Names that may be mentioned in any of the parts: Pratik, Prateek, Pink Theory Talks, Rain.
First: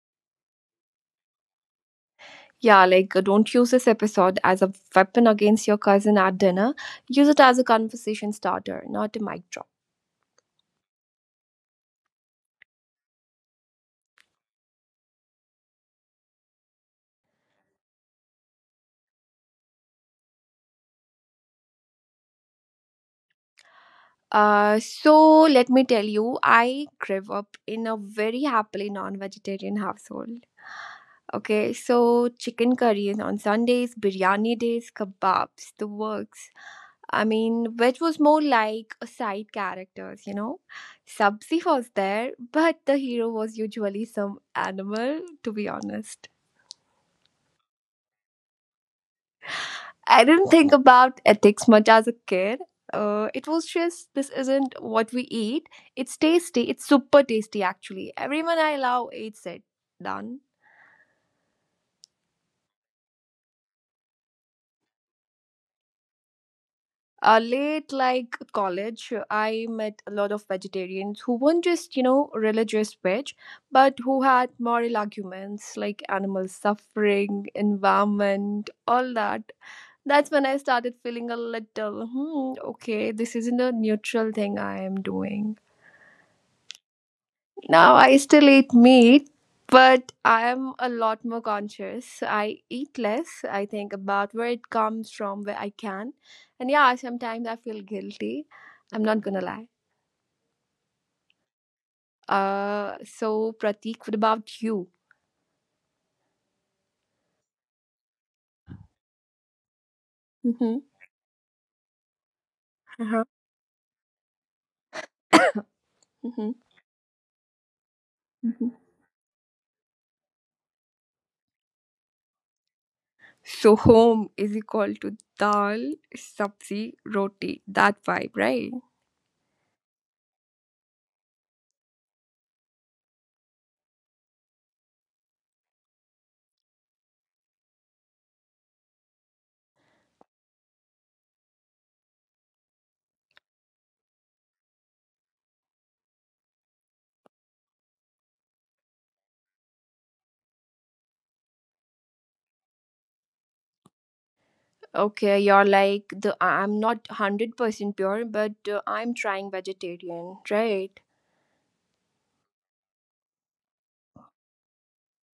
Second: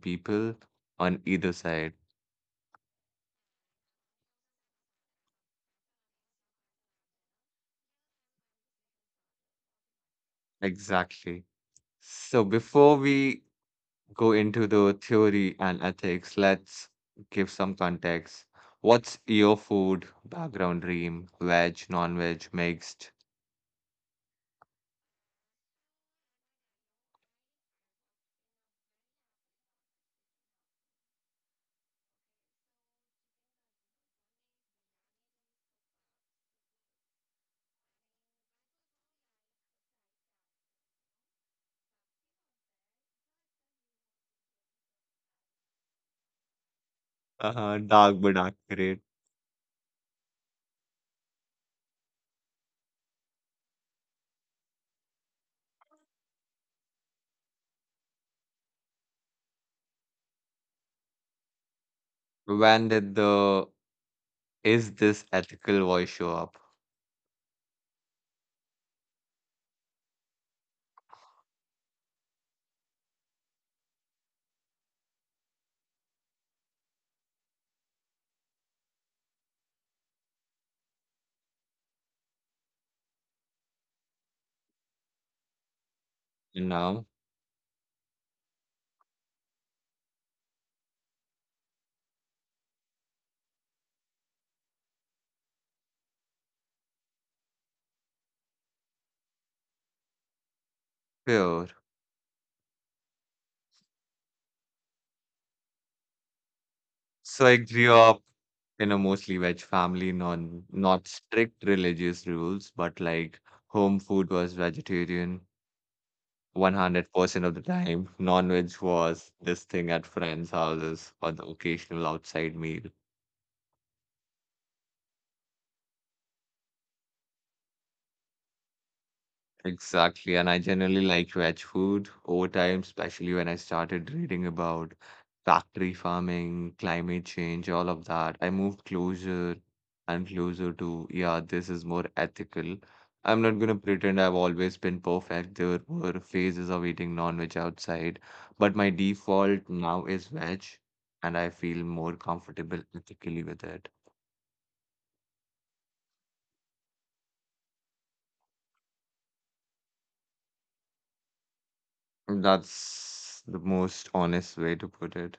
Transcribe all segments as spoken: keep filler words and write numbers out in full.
people on either side. Yeah, like uh, don't use this episode as a weapon against your cousin at dinner. Use it as a conversation starter, not a mic drop. Exactly. So before we go into the theory and ethics, let's give some context. What's your food background dream? Veg, non-veg, mixed, Uh, so let me tell you, I grew up in a very happily non-vegetarian household. Okay, so chicken curries on Sundays, biryani days, kebabs, the works. I mean, which was more like a side characters, you know. Subsi was there, but the hero was usually some animal, to be honest. uh, dark but accurate. I didn't think about ethics much as a kid. Uh, it was just this isn't what we eat. It's tasty. It's super tasty, actually. Everyone I love eats it. Done. When did the is this ethical voice show up? uh, late like college, I met a lot of vegetarians who weren't just, you know, religious veg, but who had moral arguments like animal suffering, environment, all that. That's when I started feeling a little hmm, okay, this isn't a neutral thing I am doing Now, now. I still eat meat, but I am a lot more conscious. I eat less, I think about where it comes from, where I can. And yeah, sometimes I feel guilty. I'm not gonna lie. pure. Uh, so Pratik, what about you? So I grew up, you know, mostly veg family, non Mm-hmm. not strict religious rules, but Uh-huh. like home food was vegetarian Mm-hmm. a hundred percent of the time. Mm-hmm. Non-veg was this thing at friends' houses or the occasional outside meal. So home is equal to dal, sabzi, roti. That vibe, right? Exactly, and I generally like veg food over time, especially when I started reading about factory farming, climate change, all of that. I moved closer and closer to, yeah, this is more ethical. I'm not gonna pretend I've always been perfect. There were phases of eating non-veg outside, but my default now is veg, and I feel more comfortable ethically with it. Okay, you're like the I- I'm not hundred percent pure, but uh, I'm trying vegetarian, right? That's the most honest way to put it.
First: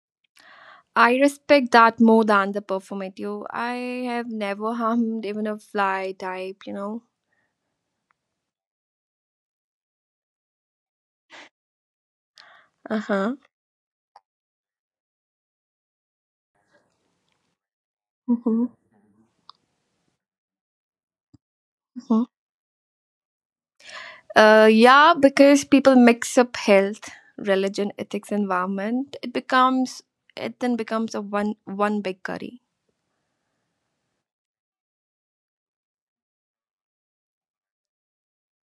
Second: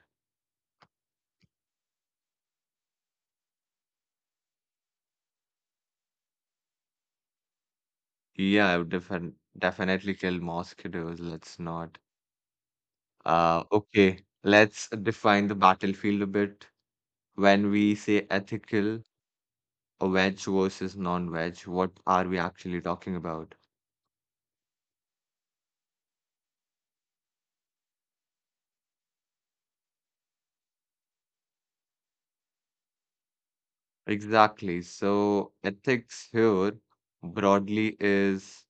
I respect that more than the performative. I have never harmed even a fly type, you know. Yeah, I would defin definitely kill mosquitoes. Let's not. Uh huh. Uh, okay, let's define the battlefield a bit. When we say Hmm. ethical or veg versus non-veg, what Hmm. are we actually talking about? Uh, yeah, because people mix up health, religion, ethics, environment. It becomes it then becomes a one one big curry. Exactly. So ethics here broadly is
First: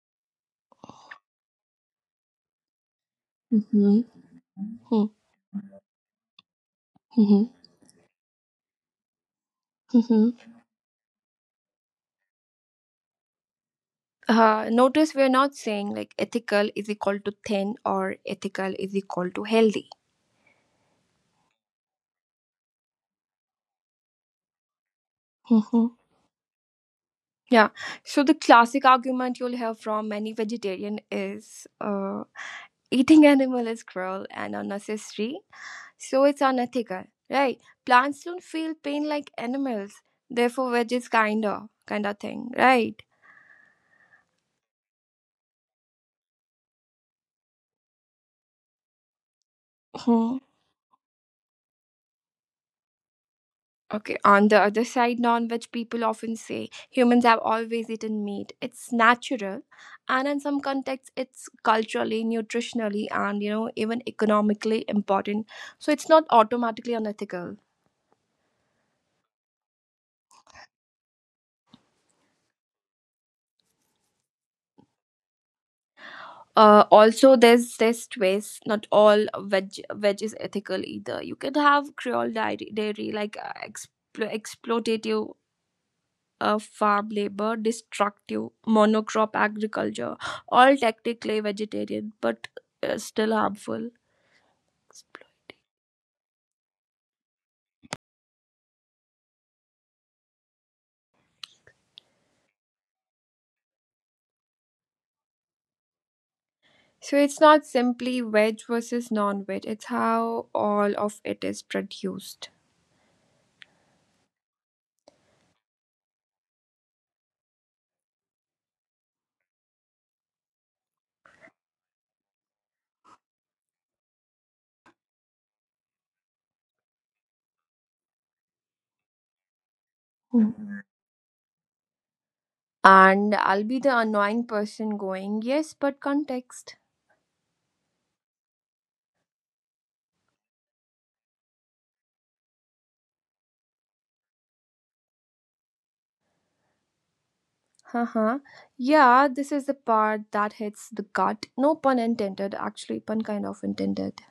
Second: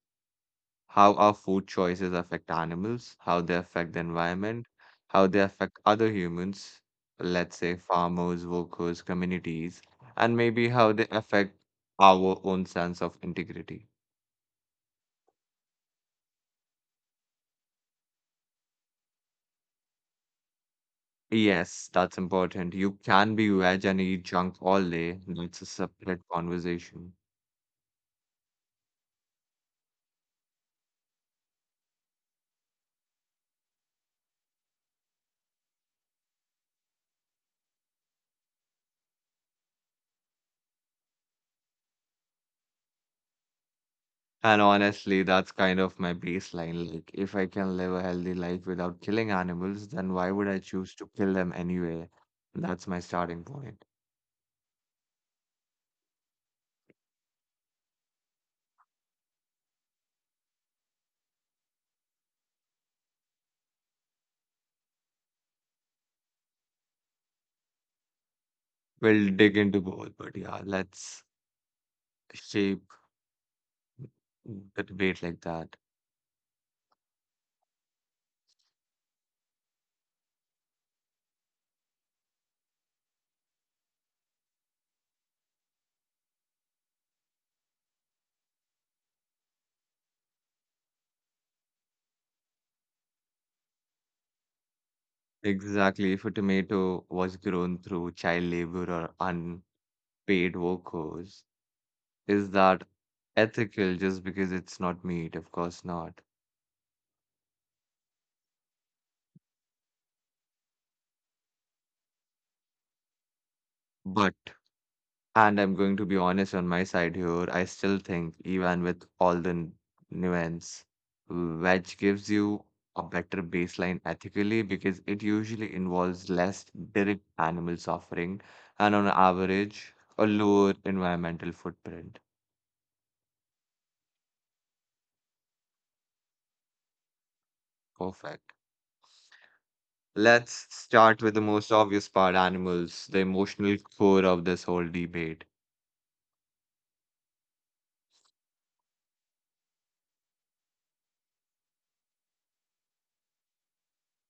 how our food choices affect animals, how they affect the Mm-hmm. environment, how they affect other humans, Mm-hmm. let's say farmers, workers, communities, Mm-hmm. and maybe how they affect our own sense of integrity. Uh, notice we're not saying like ethical is equal to thin or ethical is equal to healthy. Yes, that's important. You can be veg and eat junk all day. That's a separate conversation. Yeah. So the classic argument you'll hear from many vegetarian is uh, eating animal is cruel and unnecessary, so it's unethical, right? Plants don't feel pain like animals, therefore veg is kinda kind of thing, right? And honestly, that's kind of my baseline. Like, if I can live a healthy life without killing animals, then why Hmm. would I choose to kill them anyway? That's my starting point. Okay. On the other side, non-veg people often say humans have always eaten meat. It's natural, and in some contexts, it's culturally, nutritionally, and you know even economically important. So it's not automatically unethical. We'll dig into both, but yeah, let's shape the debate like that. Uh, also, there's this twist. Not all veg veg is ethical either. You can have Creole dairy, dairy like uh, explo- exploitative uh, farm labor, destructive monocrop agriculture, all technically vegetarian but uh, still harmful. Exactly. If a tomato was grown through child labor or unpaid workers, is that ethical just because it's not meat? Of course not. So it's not simply veg versus non-veg. It's how all of it is produced. But, and I'm going to be honest on my side here. I still think, even with all the n- nuance, wedge gives you a better baseline ethically because it usually involves less direct animal suffering and, on average, a lower Mhm. environmental footprint. And I'll be the annoying person going, yes, but context. Perfect. Let's start with the most obvious part animals, the emotional core of this whole debate. Uh-huh. Yeah, this is the part that hits the gut. No pun intended, actually, pun kind of intended.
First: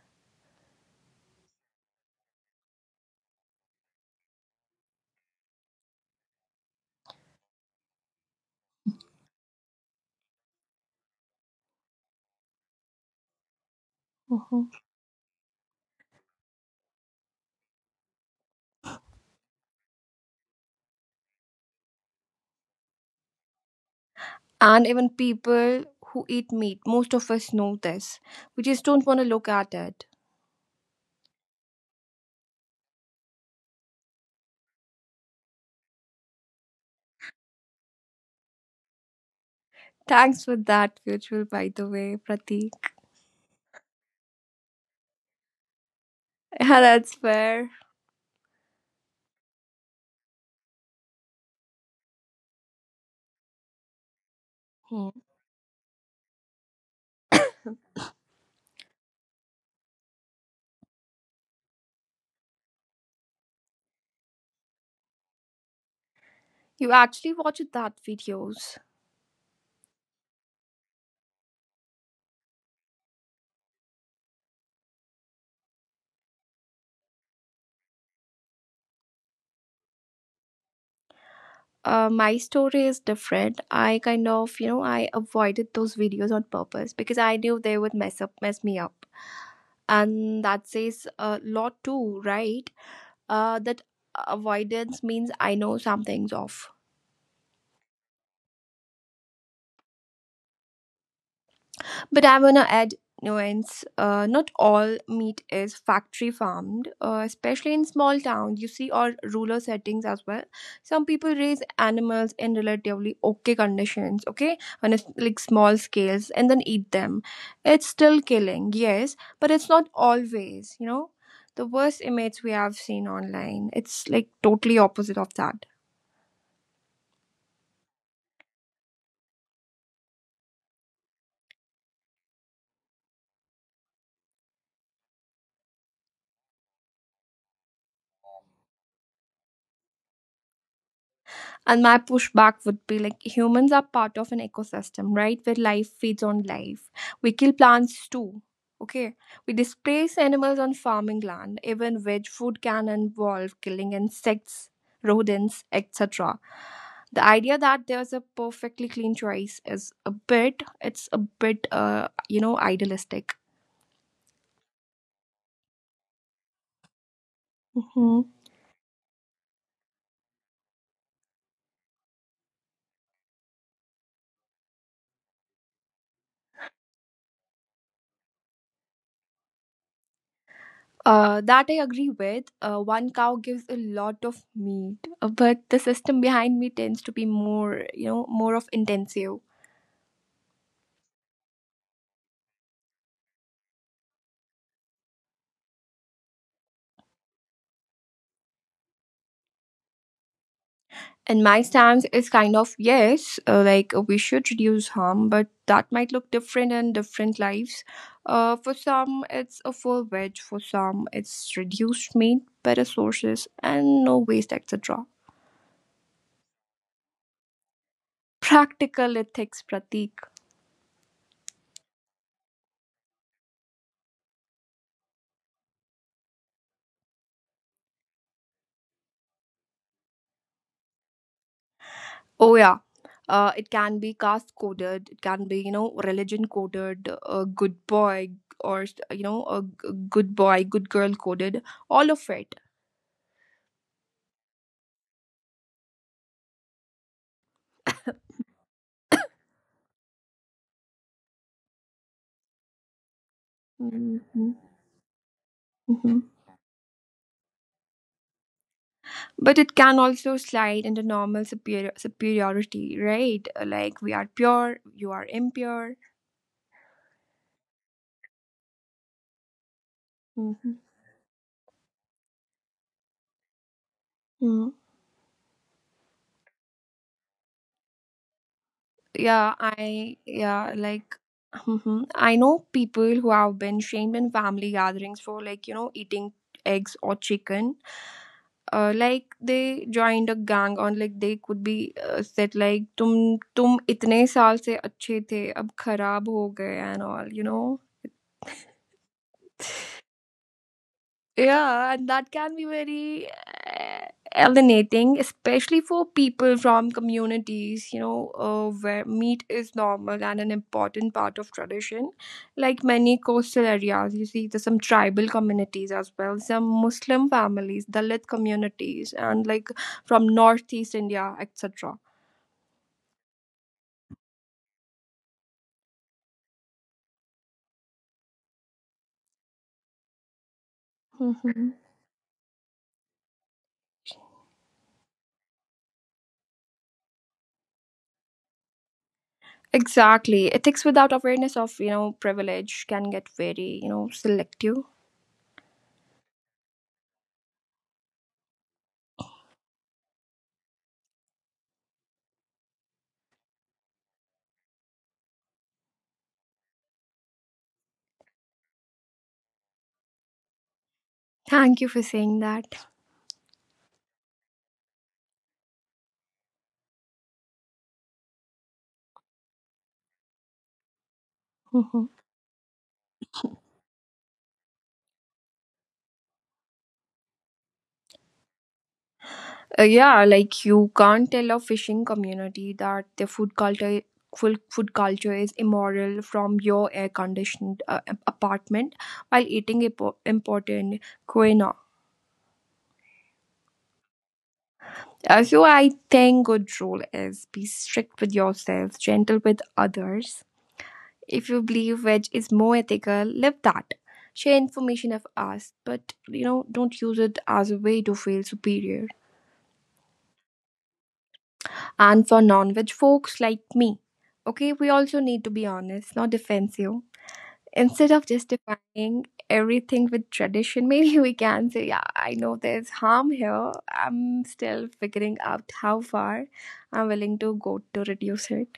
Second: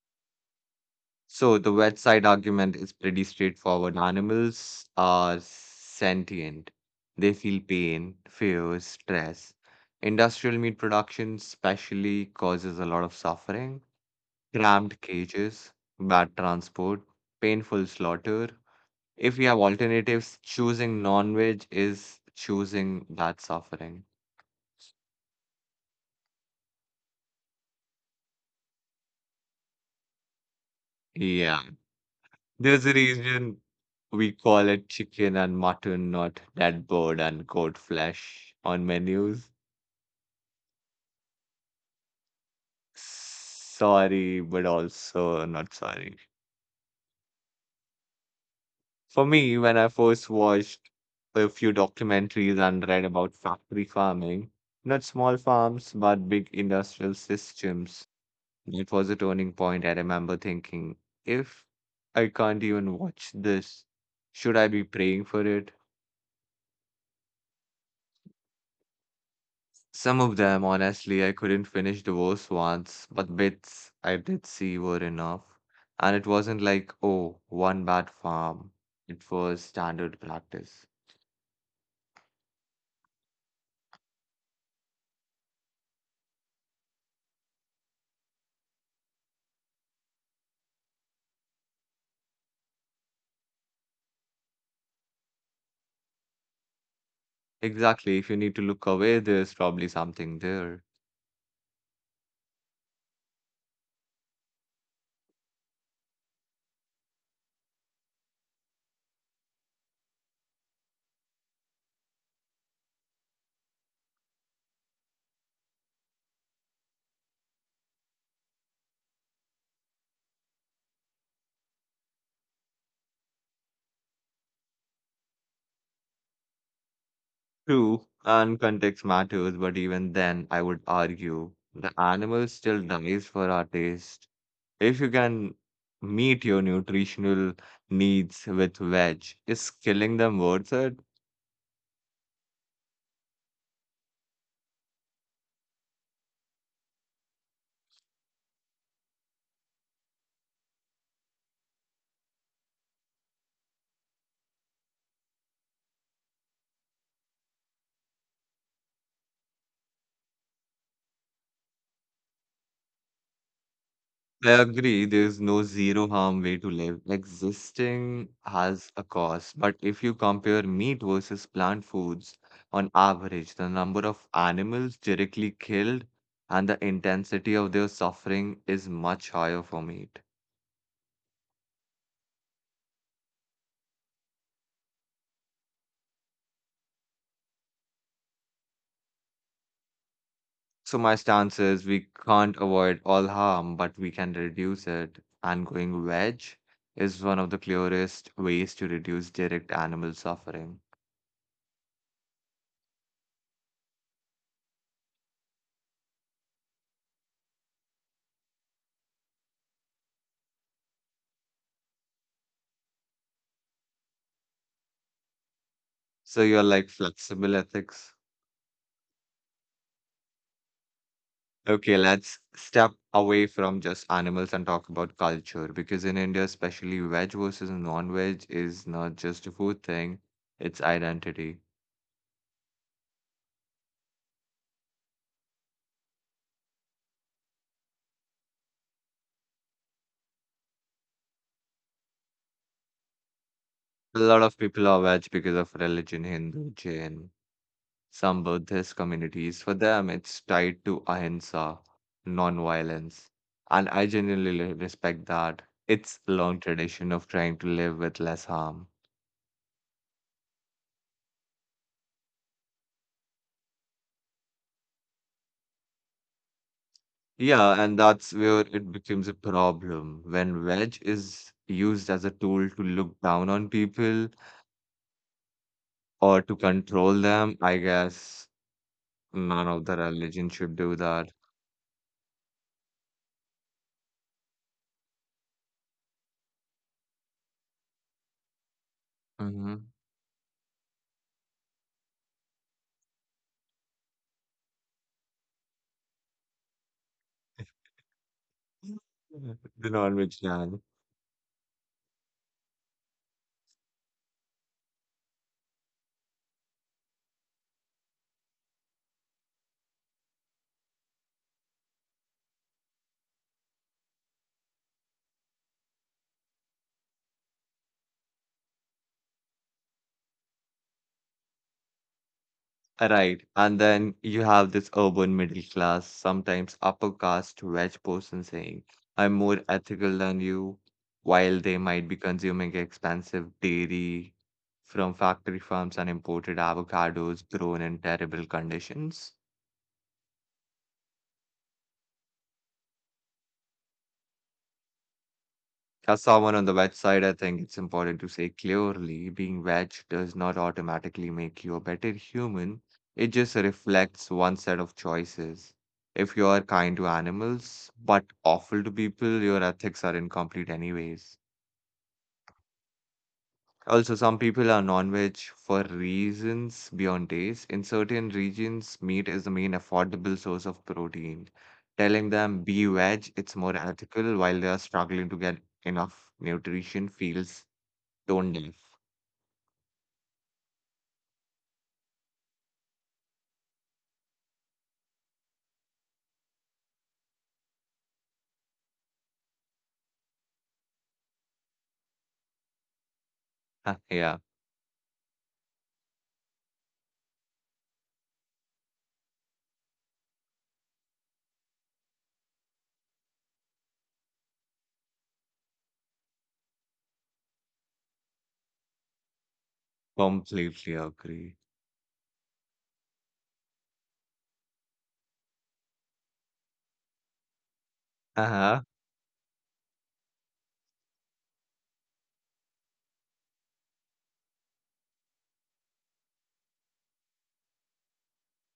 So the wet side argument is pretty straightforward. Animals are sentient. They feel pain, fear, stress. Industrial meat production especially causes a lot of suffering, Mhm. cramped cages, bad transport, painful slaughter. If we have alternatives, choosing non-veg is choosing that suffering. And even people who eat meat, most of us know this. We just don't want to look at it. Yeah. There's a reason we call it chicken and mutton, not that bird and goat flesh on menus. Thanks for that, Virtual, by the way, Pratik. Sorry, but also not sorry. Yeah, that's fair. For me, when I first watched a few documentaries and read about factory farming, not Hmm. small farms, but big industrial systems, it was a turning point. I remember thinking, if I can't even watch this, should I be praying for it? You actually watched that videos. Some of them, honestly, I couldn't finish the worst ones, but bits I did see were enough. And it wasn't like, oh, one bad farm. It was standard practice. uh, my story is different. I kind of, you know, I avoided those videos on purpose because I knew they would mess up, mess me up, and that says a lot too, right? Uh, that avoidance means I know something's off. Exactly, if you need to look away, there's probably something there. But I want to add nuance. Uh, not all meat is factory farmed, uh, especially in small towns, you see, or rural settings as well. Some people raise animals in relatively okay conditions, okay, on a s- like small scales, and then eat them. It's still killing, yes, but it's not always, you know. The worst images we have seen online, it's like totally opposite of that. True, and context matters, but even then, I would argue the animal still dies for our taste. If you can meet your nutritional needs with veg, is killing them worth it? And my pushback would be like humans are part of an ecosystem, right? Where life feeds on life. We kill plants too. Okay. We displace animals on farming land. Even veg food can involve killing insects, rodents, et cetera. The idea that there's a perfectly clean choice is a bit, it's a bit, uh, you know, idealistic. I agree. There's no zero harm way to live. Mhm. Existing has a cost. But if you compare meat versus plant foods, on average, the number of animals directly killed and the intensity of their suffering is much higher for meat. Uh, that I agree with. Uh, one cow gives a lot of meat, uh, but the system behind me tends to be more, you know, more of intensive. So my stance is we can't avoid all harm, but we can reduce it. And going veg is one of the clearest ways to reduce direct animal suffering. And my stance is kind of yes, uh, like uh, we should reduce harm, but that might look different in different lives. Uh, for some, it's a full veg. For some, it's reduced meat, better sources, and no waste, et cetera. So you're like flexible ethics. Practical ethics, Pratik. Okay, let's step away from just animals and talk about culture because in India, especially veg versus non-veg is not just a food thing, it's identity. Oh yeah. Uh, it can be caste coded. It can be, you know, religion coded. Uh, good boy or, you know, a g- good boy, good girl coded. All of it. A lot of people are veg because of religion, Hindu, Jain, some Buddhist communities. For them, it's tied to ahimsa, non-violence. And I Hmm. genuinely li- respect that. Hmm. It's a long tradition of trying to live with less harm. But it can also slide into normal superior superiority, right? Uh, like we are pure, you are impure. Yeah, and that's where it becomes a problem when Mhm. wedge is used as a tool to look down on people Mm. or to control them. I guess Yeah, none of the I religion yeah should do like. that. Hmm. I know people who have been shamed in family gatherings for like, you know, eating eggs or chicken, uh, like Mm-hmm. they joined a gang on like they could be uh, said like तुम तुम इतने साल से अच्छे थे अब खराब हो गए and all, you know. Do not make can. Yeah, and that can be very uh, alienating, especially for people from communities, you know, uh, where meat is normal and an important part of tradition. Like many coastal areas, you see, there's some tribal communities as well, some Muslim families, Dalit communities, and like from Northeast India, et cetera. Right. And then you have this urban middle class, sometimes upper caste wedge person saying, I'm more ethical than you, while Mhm. they might be consuming expensive dairy from factory farms and imported avocados grown in terrible conditions. Exactly. Ethics without awareness of, you know, privilege can get very, you know, selective. As someone on the wedge side, I think it's important to say clearly being veg does not automatically make you a better human. It just reflects one set of choices. If you are kind to animals but awful to people, your ethics are incomplete anyways. Thank you for saying that. Also, some people are non-veg for reasons beyond taste. In certain regions, meat is the main affordable source of protein. Telling them be veg, it's more ethical while they are struggling to get enough nutrition feels tone deaf. Uh, yeah, like you can't tell a fishing community that their food culture full food culture is immoral from your air conditioned uh, ap- apartment while eating impo- important quinoa. Huh, yeah, Uh, so I think good rule is be strict with yourself, gentle with others. If you believe veg is more ethical, live that. Share information if asked, but you know, don't use it as a way to feel superior. completely agree. And for non-veg folks like me, okay, we also need to be honest, not defensive. Instead of Uh-huh. justifying everything with tradition, maybe we can say, yeah, I know there's harm here. I'm still figuring out how far I'm willing to go to reduce it.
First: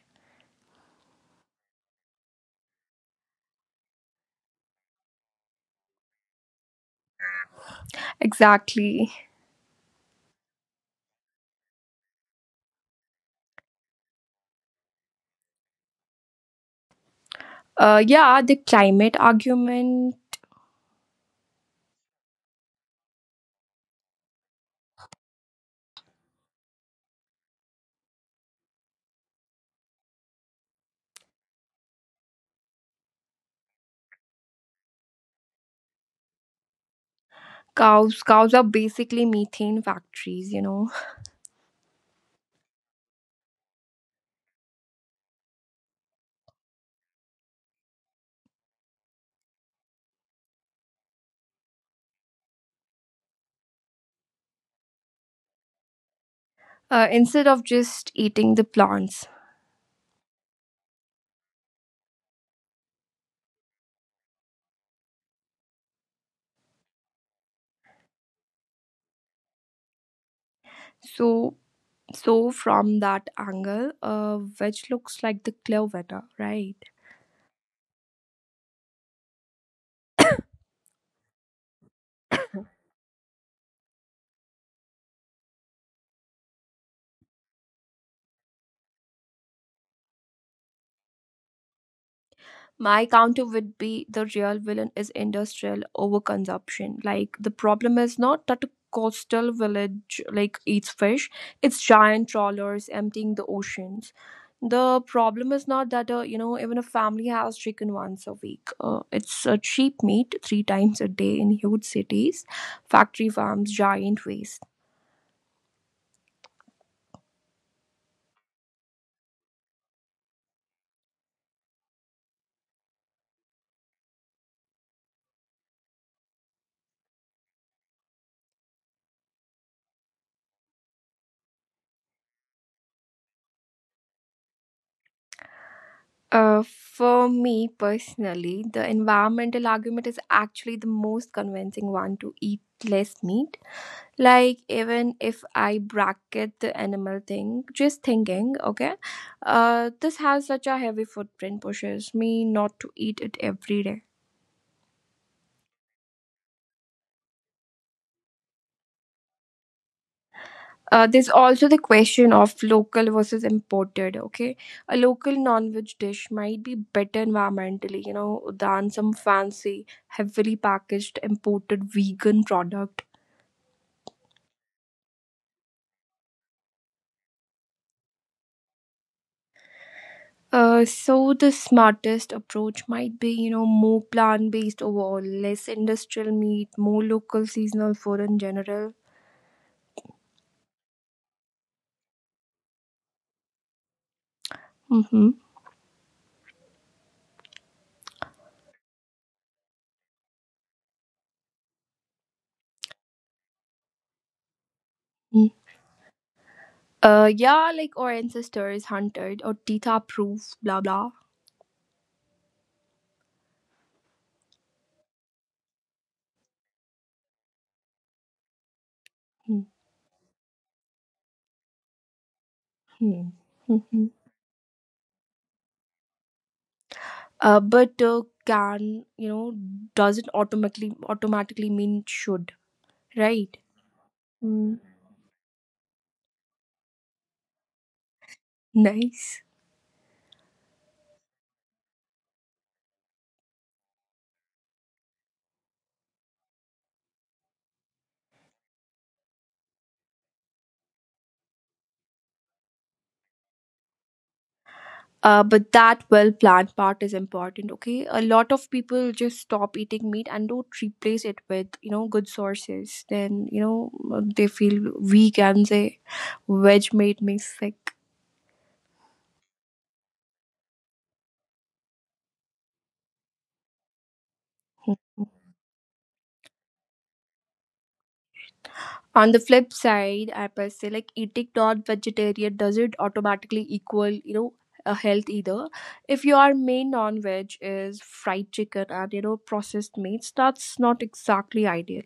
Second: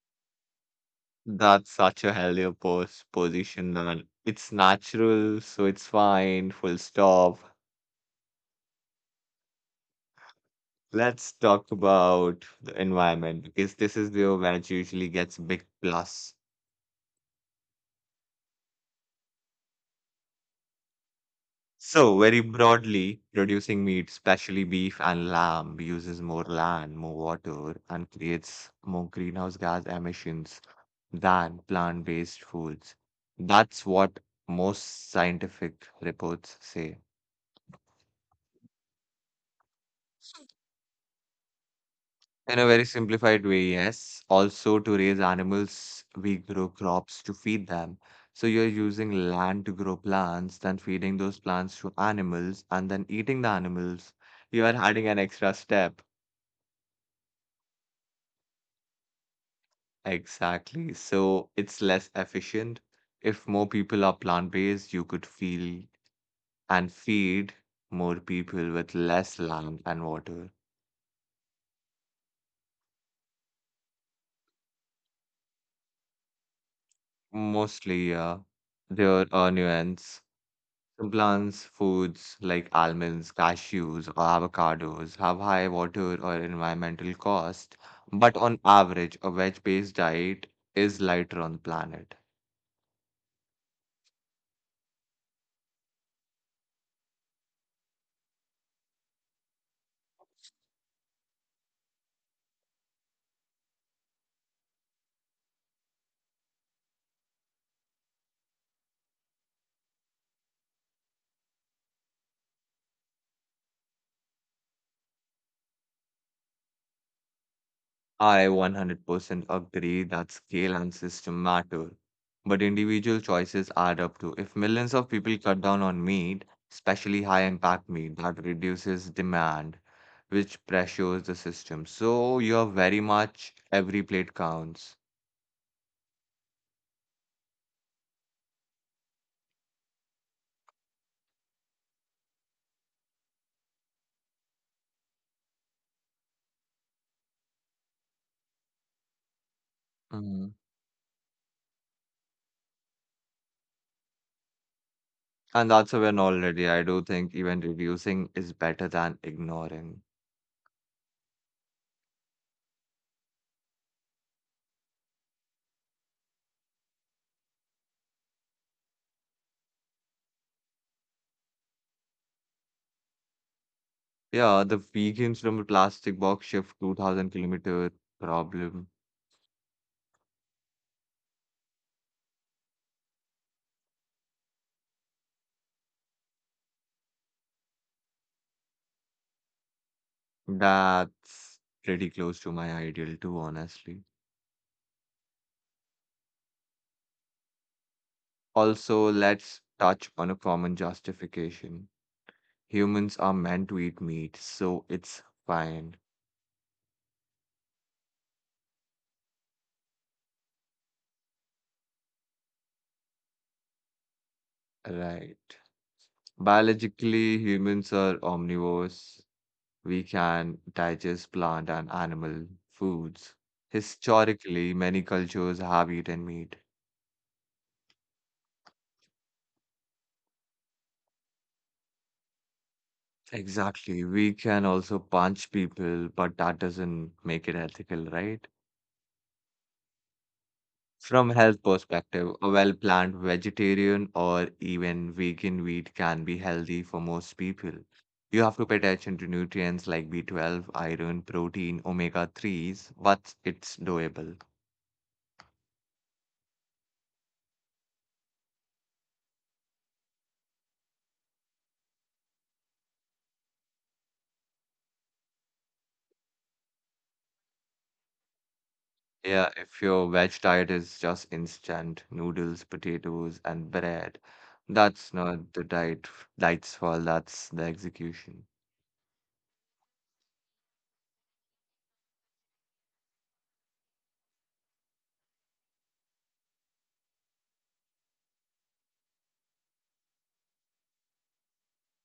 That's such a healthier pos position and it's natural, so it's fine, full stop. Exactly. Let's talk about the environment because this is the where it usually gets big plus. Uh, yeah, the climate argument. So very broadly, producing meat, especially beef and lamb, uses more land, more water, and creates more greenhouse gas emissions than plant-based foods. That's what most scientific reports say. Cows, cows are basically methane factories, you know. In a very simplified way, yes. Also, to raise animals, we grow crops to feed them. So you're using land to grow plants, then feeding those plants to animals, and then eating the animals. You are adding an extra step. Uh, instead of just eating the plants, Exactly. So it's less efficient. If more people are plant-based, you could feel and feed more people with less land and water. so So, from that angle, uh, which looks like the clear winner, right? Mostly, yeah. There are nuance. Some plants, foods like almonds, cashews, or avocados have high water or environmental cost, but on average, a veg-based diet is lighter on the planet. My counter would be the real villain is industrial overconsumption. Like, the problem is not that a coastal village like eats fish, it's giant trawlers emptying the oceans. The problem is not that, uh, you know, even a family has chicken once a week. Uh, it's uh, cheap meat three times a day in huge cities, factory farms, giant waste. I a hundred percent agree that scale and system matter, but individual choices add up too. If millions of people cut down on meat, especially high impact meat, that reduces demand, which pressures the system. So you're very much every plate counts. Uh, for me personally, the environmental argument is actually the most convincing one to eat less meat. Like, even if I bracket the animal thing, just thinking, okay, uh, this has Mhm. such a heavy footprint, pushes me not to eat it every day. And that's a win already. I do think even reducing is better than ignoring. Uh, there's also the question of local versus imported. Okay, a local non-veg dish might be better environmentally, you know, than some fancy, heavily packaged imported vegan product. Yeah, the vegans from the plastic box shift two thousand kilometer problem. Uh, so the smartest approach might be, you know, more plant-based overall, less industrial meat, more local seasonal food in general. That's pretty close to my ideal too, honestly. Mm-hmm. Also, let's touch on a common justification. Humans are meant to eat meat, so it's Mm. fine, Uh, yeah, like our ancestors hunted or tita proof, blah blah. right? Biologically, humans are omnivores. We can digest plant and animal Mm-hmm. foods. Mm-hmm. Historically, many cultures have eaten meat. Uh, but uh, can, you know, doesn't automatically automatically mean should, right? Exactly. We can Mm. also punch people, but that doesn't make it ethical, right? Nice. From health perspective, a well-planned vegetarian or even vegan meat can be healthy for most people. You have to pay attention to nutrients like B twelve, iron, protein, omega threes, but it's doable. uh, but that well planned part is important, okay, a lot of people just stop eating meat and don't replace it with, you know, good sources, then, you know, they feel weak and say veg made me sick. Yeah, if your veg diet is just instant noodles, potatoes, and bread, Mhm. that's not the diet. F- Diet's for that's the execution. On the flip side, I must say like eating non-vegetarian doesn't automatically equal, you know, a health either. If your main non-veg is fried chicken and, you know, processed meats, that's not exactly ideal.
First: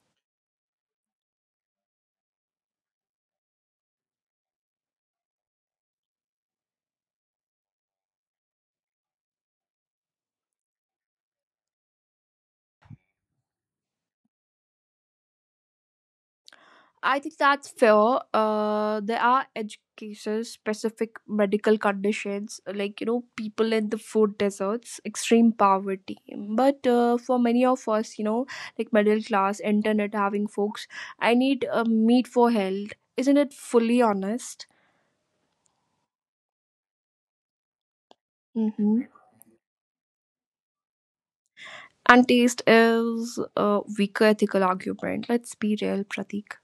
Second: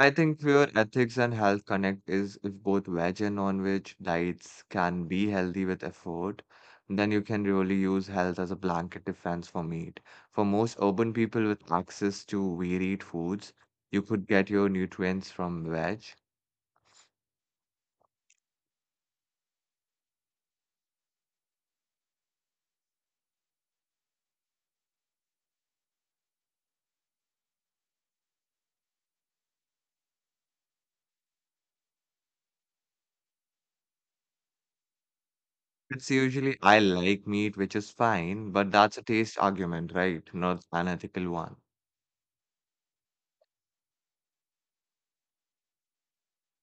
I think where ethics and health connect is if both veg and non-veg diets can be healthy with effort, then you can really use health as a blanket defense for meat. For most urban people with access to varied foods, you could get your nutrients from veg. I think that's fair. Uh, there are edge cases, specific medical conditions, like, you know, people in the food deserts, extreme poverty. But uh, for many of us, you know, like middle class, internet having folks, I need uh, meat for health. Isn't it fully honest? It's usually I like meat, which is fine, but that's Mm-hmm. a taste argument, right? Not an ethical one. And taste is a weaker ethical argument. Let's be real, Pratik.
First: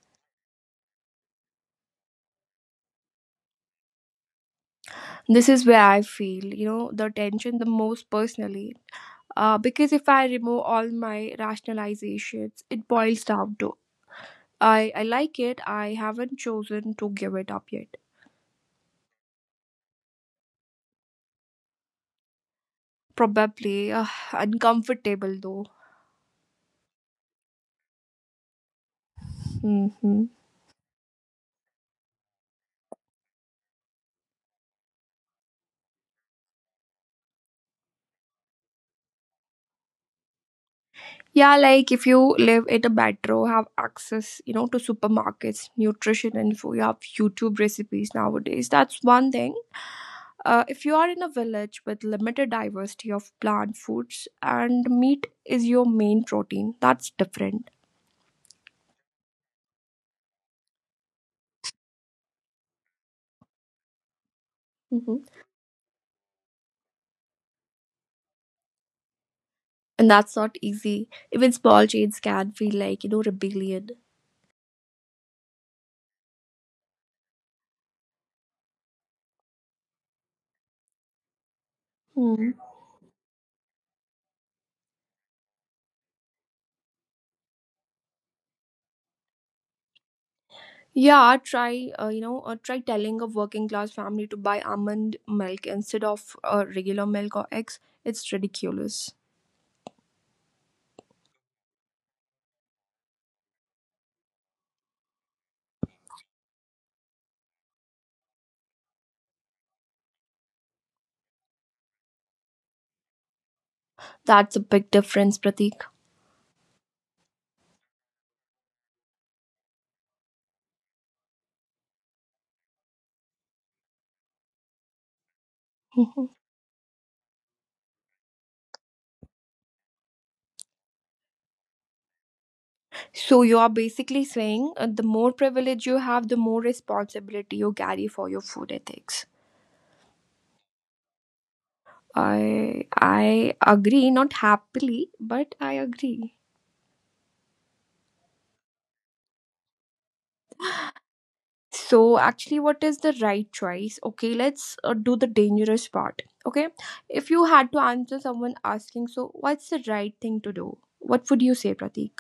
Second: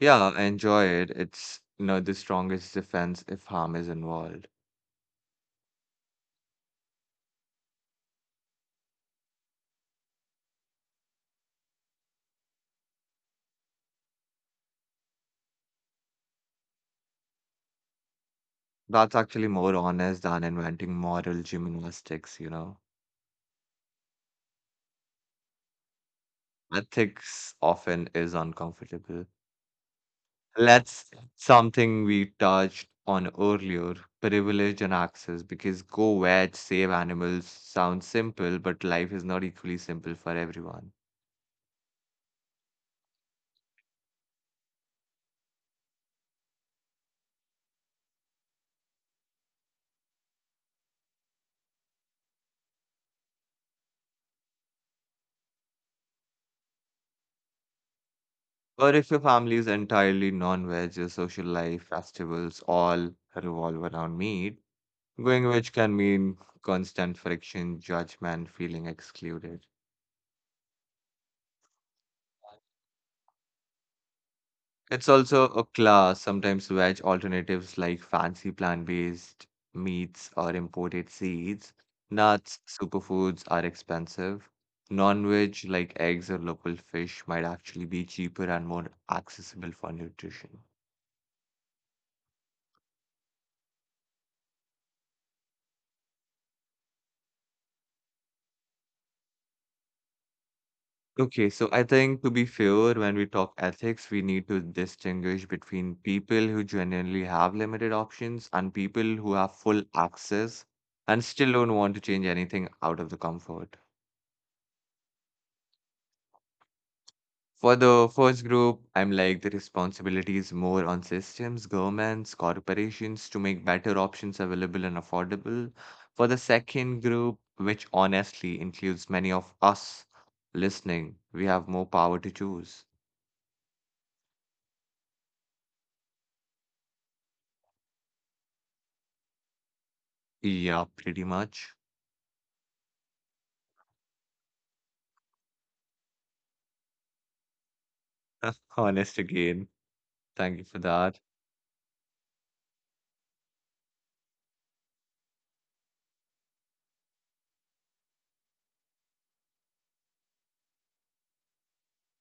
Yeah, enjoy it. It's you know the strongest defense if harm is involved. This is where I feel, you know, the tension the most personally. Uh, because if I remove all my rationalizations, it boils down to I, I like it, I haven't chosen to give it up yet. That's actually more honest than inventing moral gymnastics, you know. Probably uh, uncomfortable though. Ethics often is uncomfortable. Hmm. Let's something we touched on earlier, privilege and access, because go veg, save animals sounds simple, but life is not equally simple for everyone. Yeah, like if you live in a metro, have access, you know, to supermarkets, nutrition info, you have YouTube recipes nowadays. That's one thing. Uh, if you are in a village with limited diversity of plant foods and meat is your main protein, that's different. Or if your family is entirely non-veg, your social life, festivals, all revolve around meat, going veg can mean constant friction, judgment, feeling excluded. And that's not easy. Even small change can feel like you know rebellion. It's also a class. Sometimes veg alternatives like fancy plant-based meats or imported seeds. Hmm. Nuts, superfoods are expensive. Non-veg like eggs or local fish might actually be cheaper and more accessible for nutrition. Yeah, try uh, you know uh, try telling a working class family to buy almond milk instead of uh, regular milk or eggs. It's ridiculous. Okay, so I think to be fair, when we talk ethics, we need to distinguish between people who genuinely have limited options and people who have full access and still don't want to change anything out of the comfort. That's a big difference, Pratik. For the first group, I'm like the responsibility is more on systems, governments, corporations to make better options available and affordable. For the second group, which honestly includes many of us listening, we have more power to choose. So you are basically saying uh, the more privilege you have, the more responsibility you carry for your food ethics. Yeah, pretty much. I I agree, not happily, but I agree. Honest again. Thank you for that. So actually, what is the right choice? Okay, let's uh, do the dangerous part. Okay, if you had to answer someone asking, so what's the right thing to do? What would you say, Pratik?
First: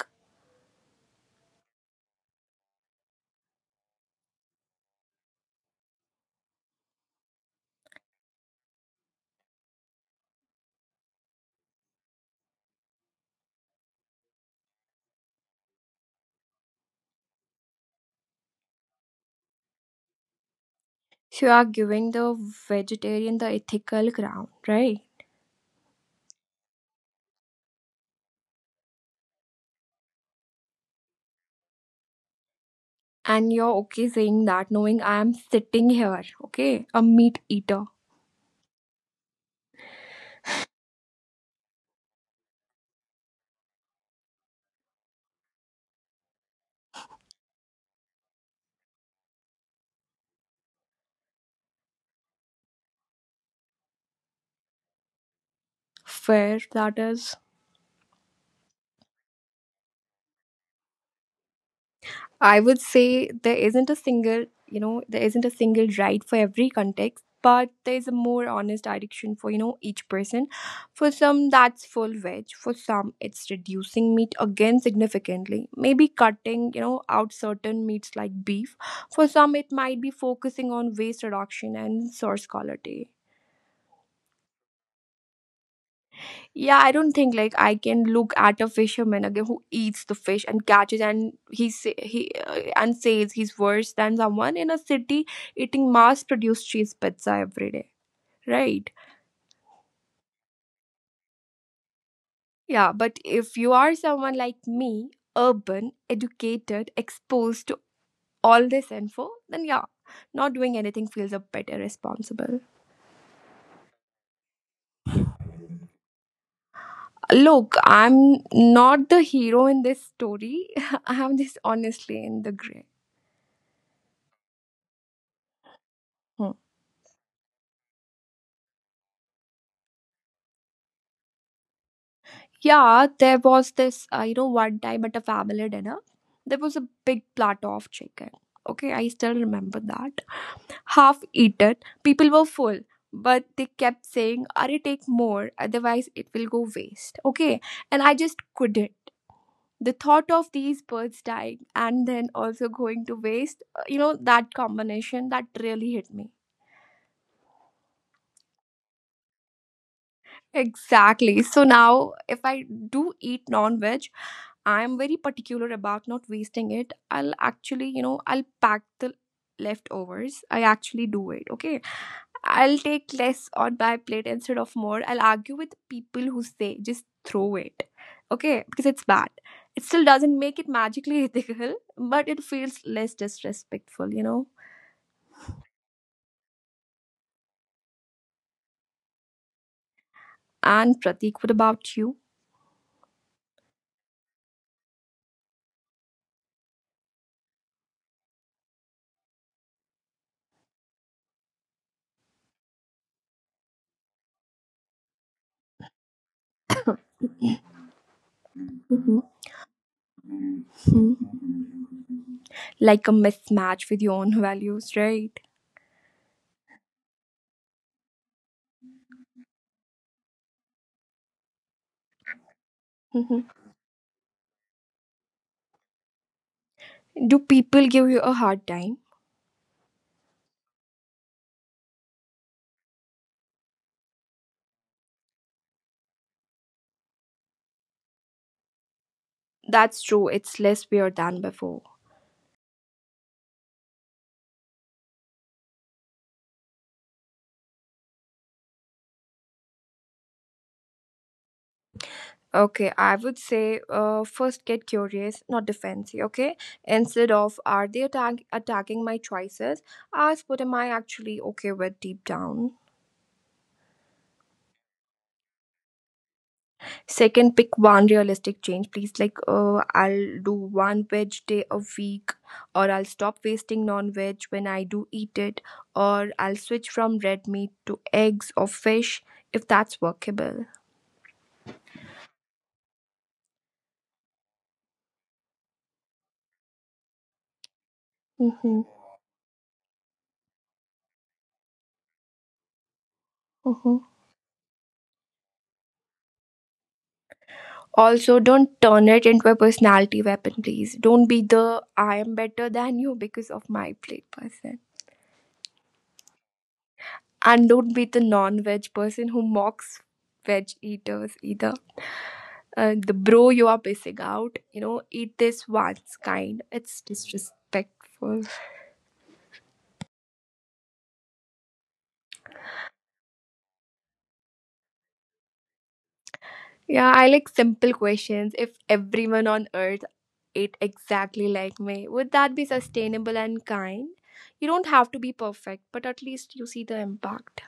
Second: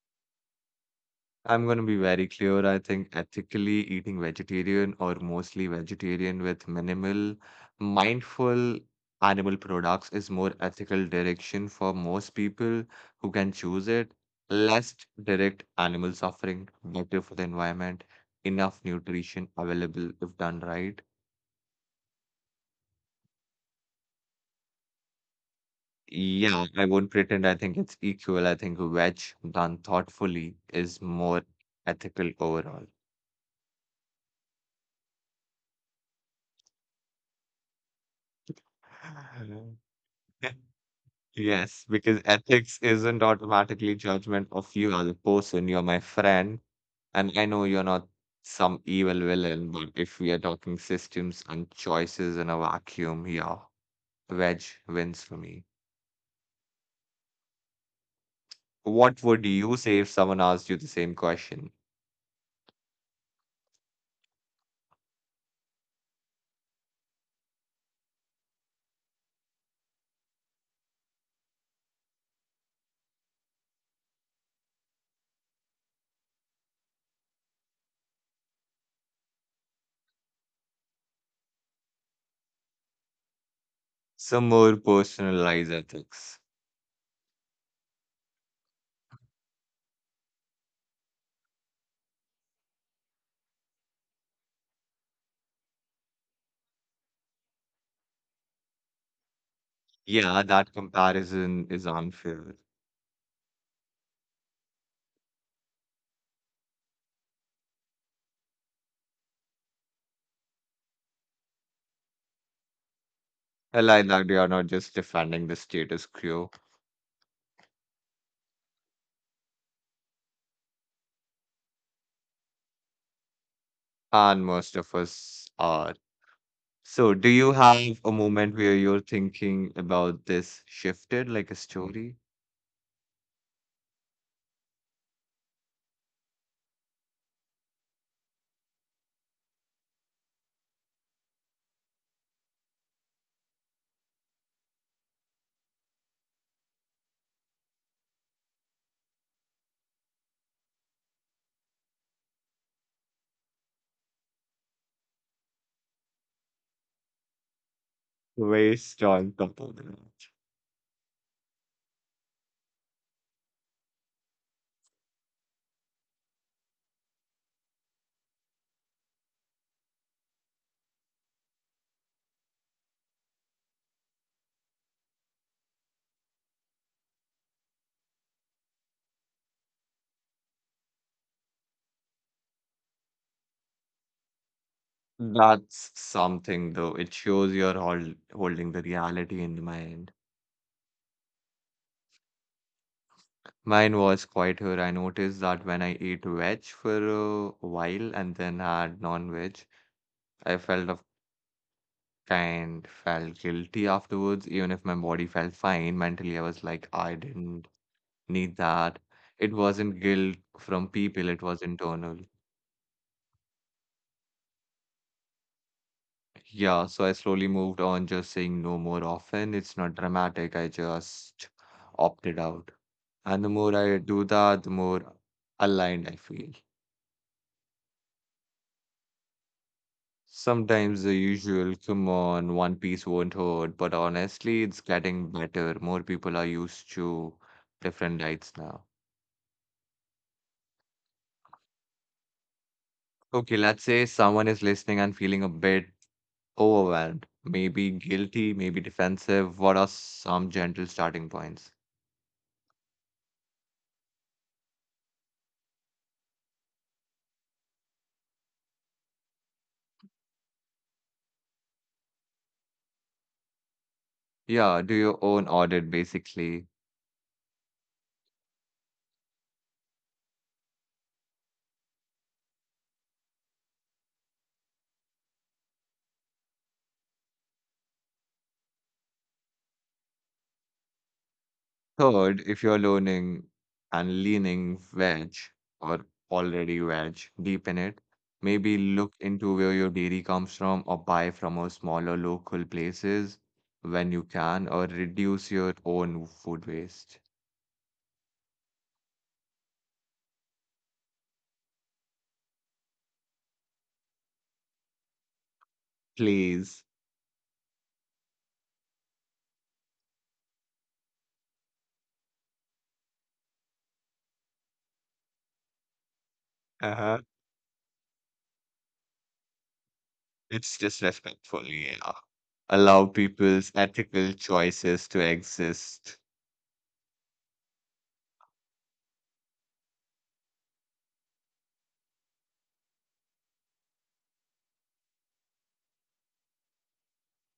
I'm going to be very clear. I think ethically eating vegetarian or mostly vegetarian with minimal, mindful animal products is more ethical direction for most people who can choose it. Less direct animal suffering, better for the environment, enough nutrition available if done right. So you are giving the vegetarian the ethical ground, right? Yeah, I won't pretend I think it's equal. I think veg done thoughtfully is more ethical overall. And you're okay saying that, knowing I am sitting here, okay? A meat eater. Yes, because ethics isn't automatically judgment of you as a person. You're my friend, and I know you're not some evil villain, but if we are talking systems and choices in a vacuum, yeah, veg wins for me. Fair, that is. What would you say if someone asked you the same question? I would say there isn't a single, you know, there isn't a single right for every context, but there's a more honest direction for, you know, each person. For some, that's full veg. For some, it's reducing meat again significantly. Maybe cutting, you know, out certain meats like beef. For some, it might be focusing on waste reduction and source quality. Some more personalized ethics. Yeah, I don't think like I can look at a fisherman again who eats the fish and catches and he say, he uh, and says he's worse than someone in a city eating mass-produced cheese pizza every day, right? Yeah, that comparison is unfair. Yeah, but if you are someone like me, urban, educated, exposed to all this info, then yeah, not doing anything feels a bit irresponsible. I like that you are not just defending the status quo, Look, I'm not the hero in this story. I'm just honestly in the gray. and most of us are. Hmm. So, do you have a moment where you're thinking about this shifted like a story? Yeah, there was this, uh, you know, one time at a family dinner, there was a big platter of chicken. Okay, I still remember that. Half eaten, people were full, but they kept saying, are take more, otherwise it will go waste. Okay, and I just couldn't. The thought of these birds dying and then also going to waste, uh, you know, that combination that really hit me. Very strong component. Exactly. So now, if I do eat non veg, I'm very particular about not wasting it. I'll actually, you know, I'll pack the leftovers. I actually do it. Okay. I'll take less on my plate instead of more. I'll argue with people who say just throw it. Okay. Because it's bad. It still doesn't make it magically ethical, but it feels less disrespectful, you know. That's something though. It shows you're hol- holding the reality in mind. And Pratik, what about you? Mine was quite her. I noticed that when I ate veg for a while and then had non-veg, I felt of kind felt guilty afterwards. Even if my body felt fine, mentally I was like, I didn't need that. It wasn't guilt from Hmm. people, it was internal. Like a mismatch with your own values, right? Yeah, so I slowly moved on, just saying no more often. It's not dramatic. I just opted out. Mhm. And the more I do that, the more aligned I feel. Do people give you a hard time? Sometimes the usual, come on, one piece won't hurt, but honestly, it's getting better. More people are used to different diets now. That's true. It's less weird than before. Okay, let's say someone is listening and feeling a bit overwhelmed, maybe guilty, maybe defensive. What are some gentle starting points? Okay, I would say uh, first get curious, not defensive. Okay, instead of are they attack- attacking my choices, ask what am I actually okay with deep down. Yeah, do your own audit basically. Second, pick one realistic change, please. Like, uh, I'll do one veg day a week, or I'll stop wasting non veg when I do eat it, or I'll switch from red meat to eggs or fish if that's workable. Third, if you're learning and leaning veg or already veg deep in it, maybe Mm-hmm. look into where your dairy comes from or buy from a smaller local places Mm-hmm. when you can or reduce your own food waste. Also, don't turn it into a personality weapon, please. Don't be the I am better than you because of my plate person. Please. And don't be the non veg person who mocks veg eaters either. Uh, the bro, you are missing out. You know, eat this once kind. It's Uh-huh. disrespectful. It's just respectful, yeah. Allow people's ethical choices to exist. Yeah, I like simple questions. If everyone on earth ate exactly like me, would that be sustainable and kind? You don't have to be perfect, but at least you see the impact.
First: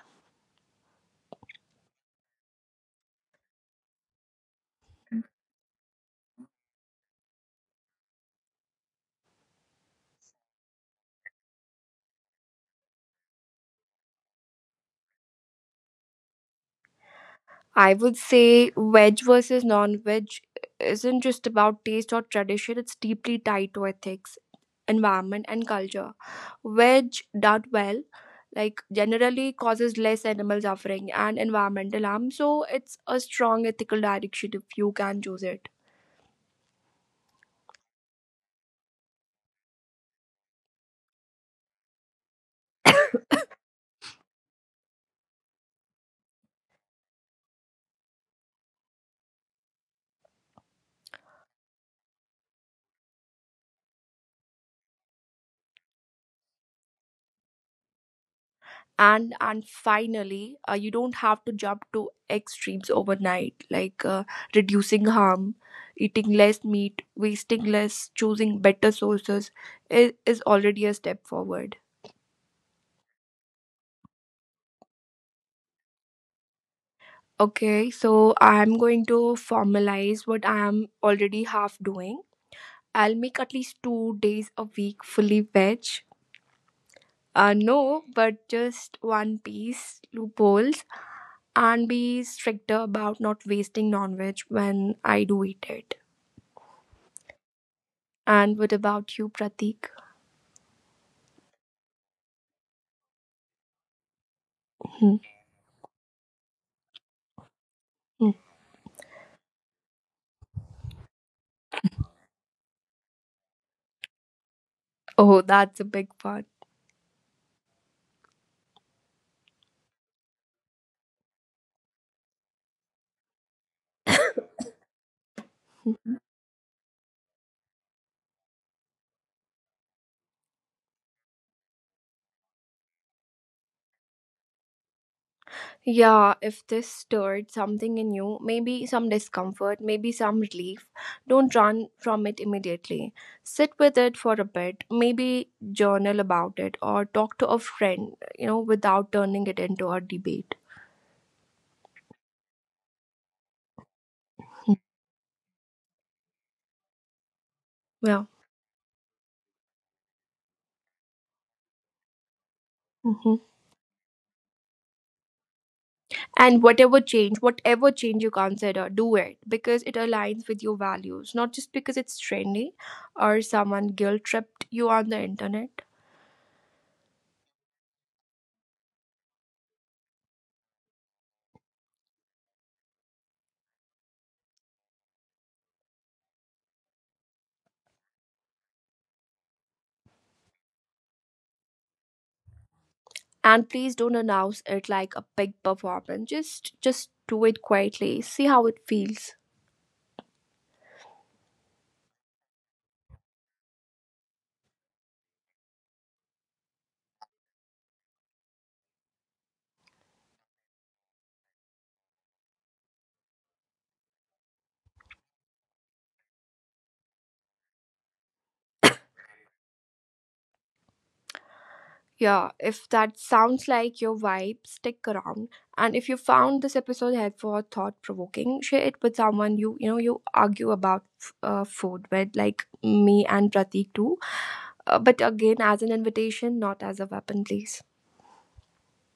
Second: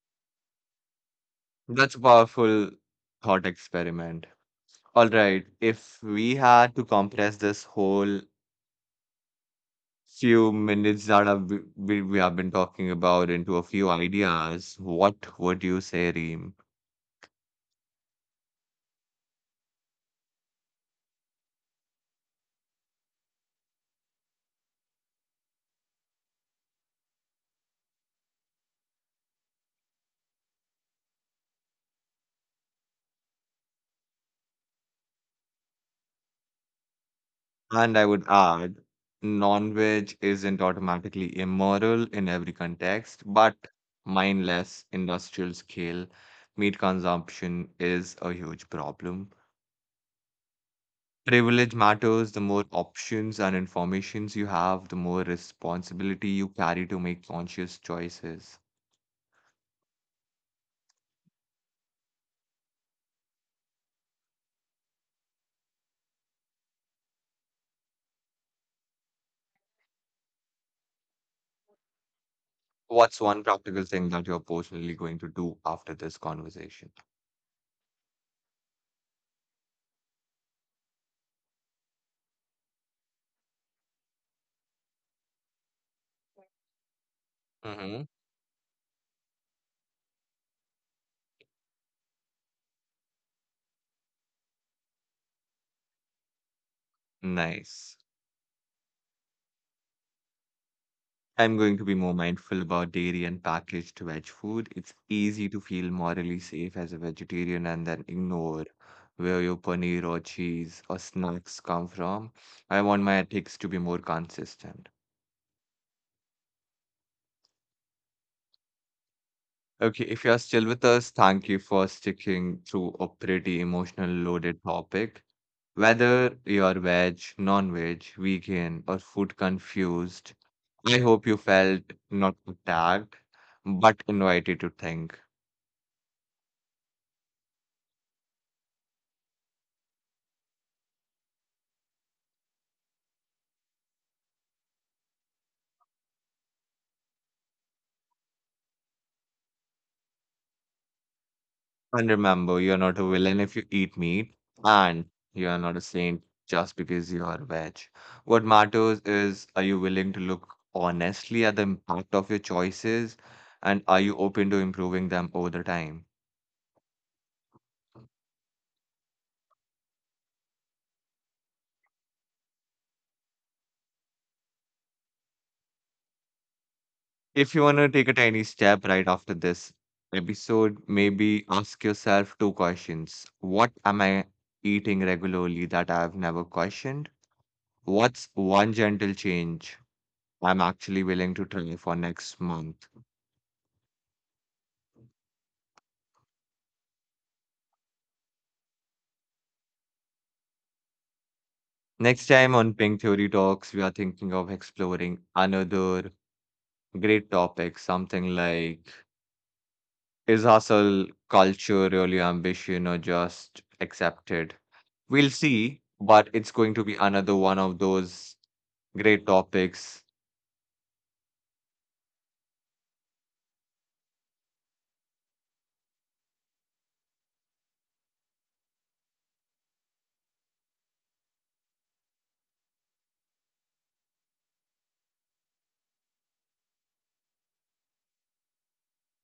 That's a powerful thought experiment. All right, if we had to compress this whole few minutes that have we, we we have been talking about into a few ideas, what would you say, Reem? I would say veg versus non veg isn't just about taste or tradition, it's deeply tied to ethics, environment, and culture. Veg done well, like generally causes less animal suffering and environmental harm, so it's a strong ethical direction if you can choose it. And I would add, non-veg isn't automatically immoral in every context, but mindless industrial scale meat consumption is a huge problem. Privilege matters. The more options and informations you have, the more responsibility you carry to make conscious choices. and and finally uh, you don't have to jump to extremes overnight like uh, reducing harm, eating less meat, wasting less, choosing better sources is, is already a step forward. What's one practical thing that you're personally going to do after this conversation? Okay, so I'm going to formalize what I am already half doing. I'll make at least two days a week fully veg, uh, Hmm. no but just one piece loopholes, and be stricter about not wasting non-veg when I do eat it. Nice. And what about you, Pratik? I'm going to be more mindful about dairy and packaged veg food. It's Hmm, easy to feel morally safe as a vegetarian and then hmm. ignore where your paneer or cheese or snacks come from. I want my ethics to be more consistent. Oh, that's a big one. Okay, if you're still with us, thank you for sticking through a pretty emotional loaded topic. Whether you're veg, non veg, vegan, or food confused, I hope you felt not attacked, but invited to think. Yeah, if this stirred something in you, maybe some discomfort, maybe some relief, don't run from it immediately. Sit with it for a bit, maybe journal about it or talk to a friend, you know, without turning it into a debate. And remember, you're not a villain if you eat meat, Hmm. and you are not a saint just because you are veg. Yeah. What matters is are you willing to look honestly at the impact of your choices, Mhm. and are you open to improving them over the time? And whatever change, whatever change you consider, do it because it aligns with your values, not just because it's trendy or someone guilt tripped you on the internet. If you want to take a tiny step right after this episode, maybe ask yourself two questions. What am I eating regularly that I've never questioned? What's one gentle change I'm actually willing to try for next month? And please don't announce it like a big performance. Just just do it quietly. See how it feels. Next time on Pink Theory Talks, we are thinking of exploring another great topic, something like is hustle culture really ambition or just accepted? We'll see, but it's going to be another one of those great topics. Yeah, if that sounds like your vibe, stick around. And if you found this episode helpful or thought provoking, share it with someone you you know you argue about f- uh, food with, like me and Pratik too. Uh, but again, as an invitation, not as a weapon, please.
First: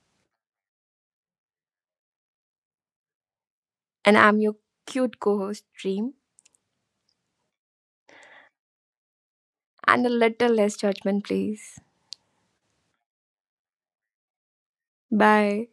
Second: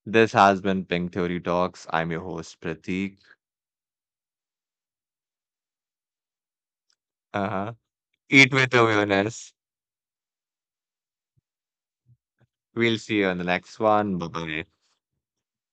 This has been Pink Theory Talks. I'm your host, Prateek. And I'm your cute co-host, Dream, Uh-huh. Eat with awareness. and a little less judgment, please. We'll see you on the next one. Bye bye. Bye.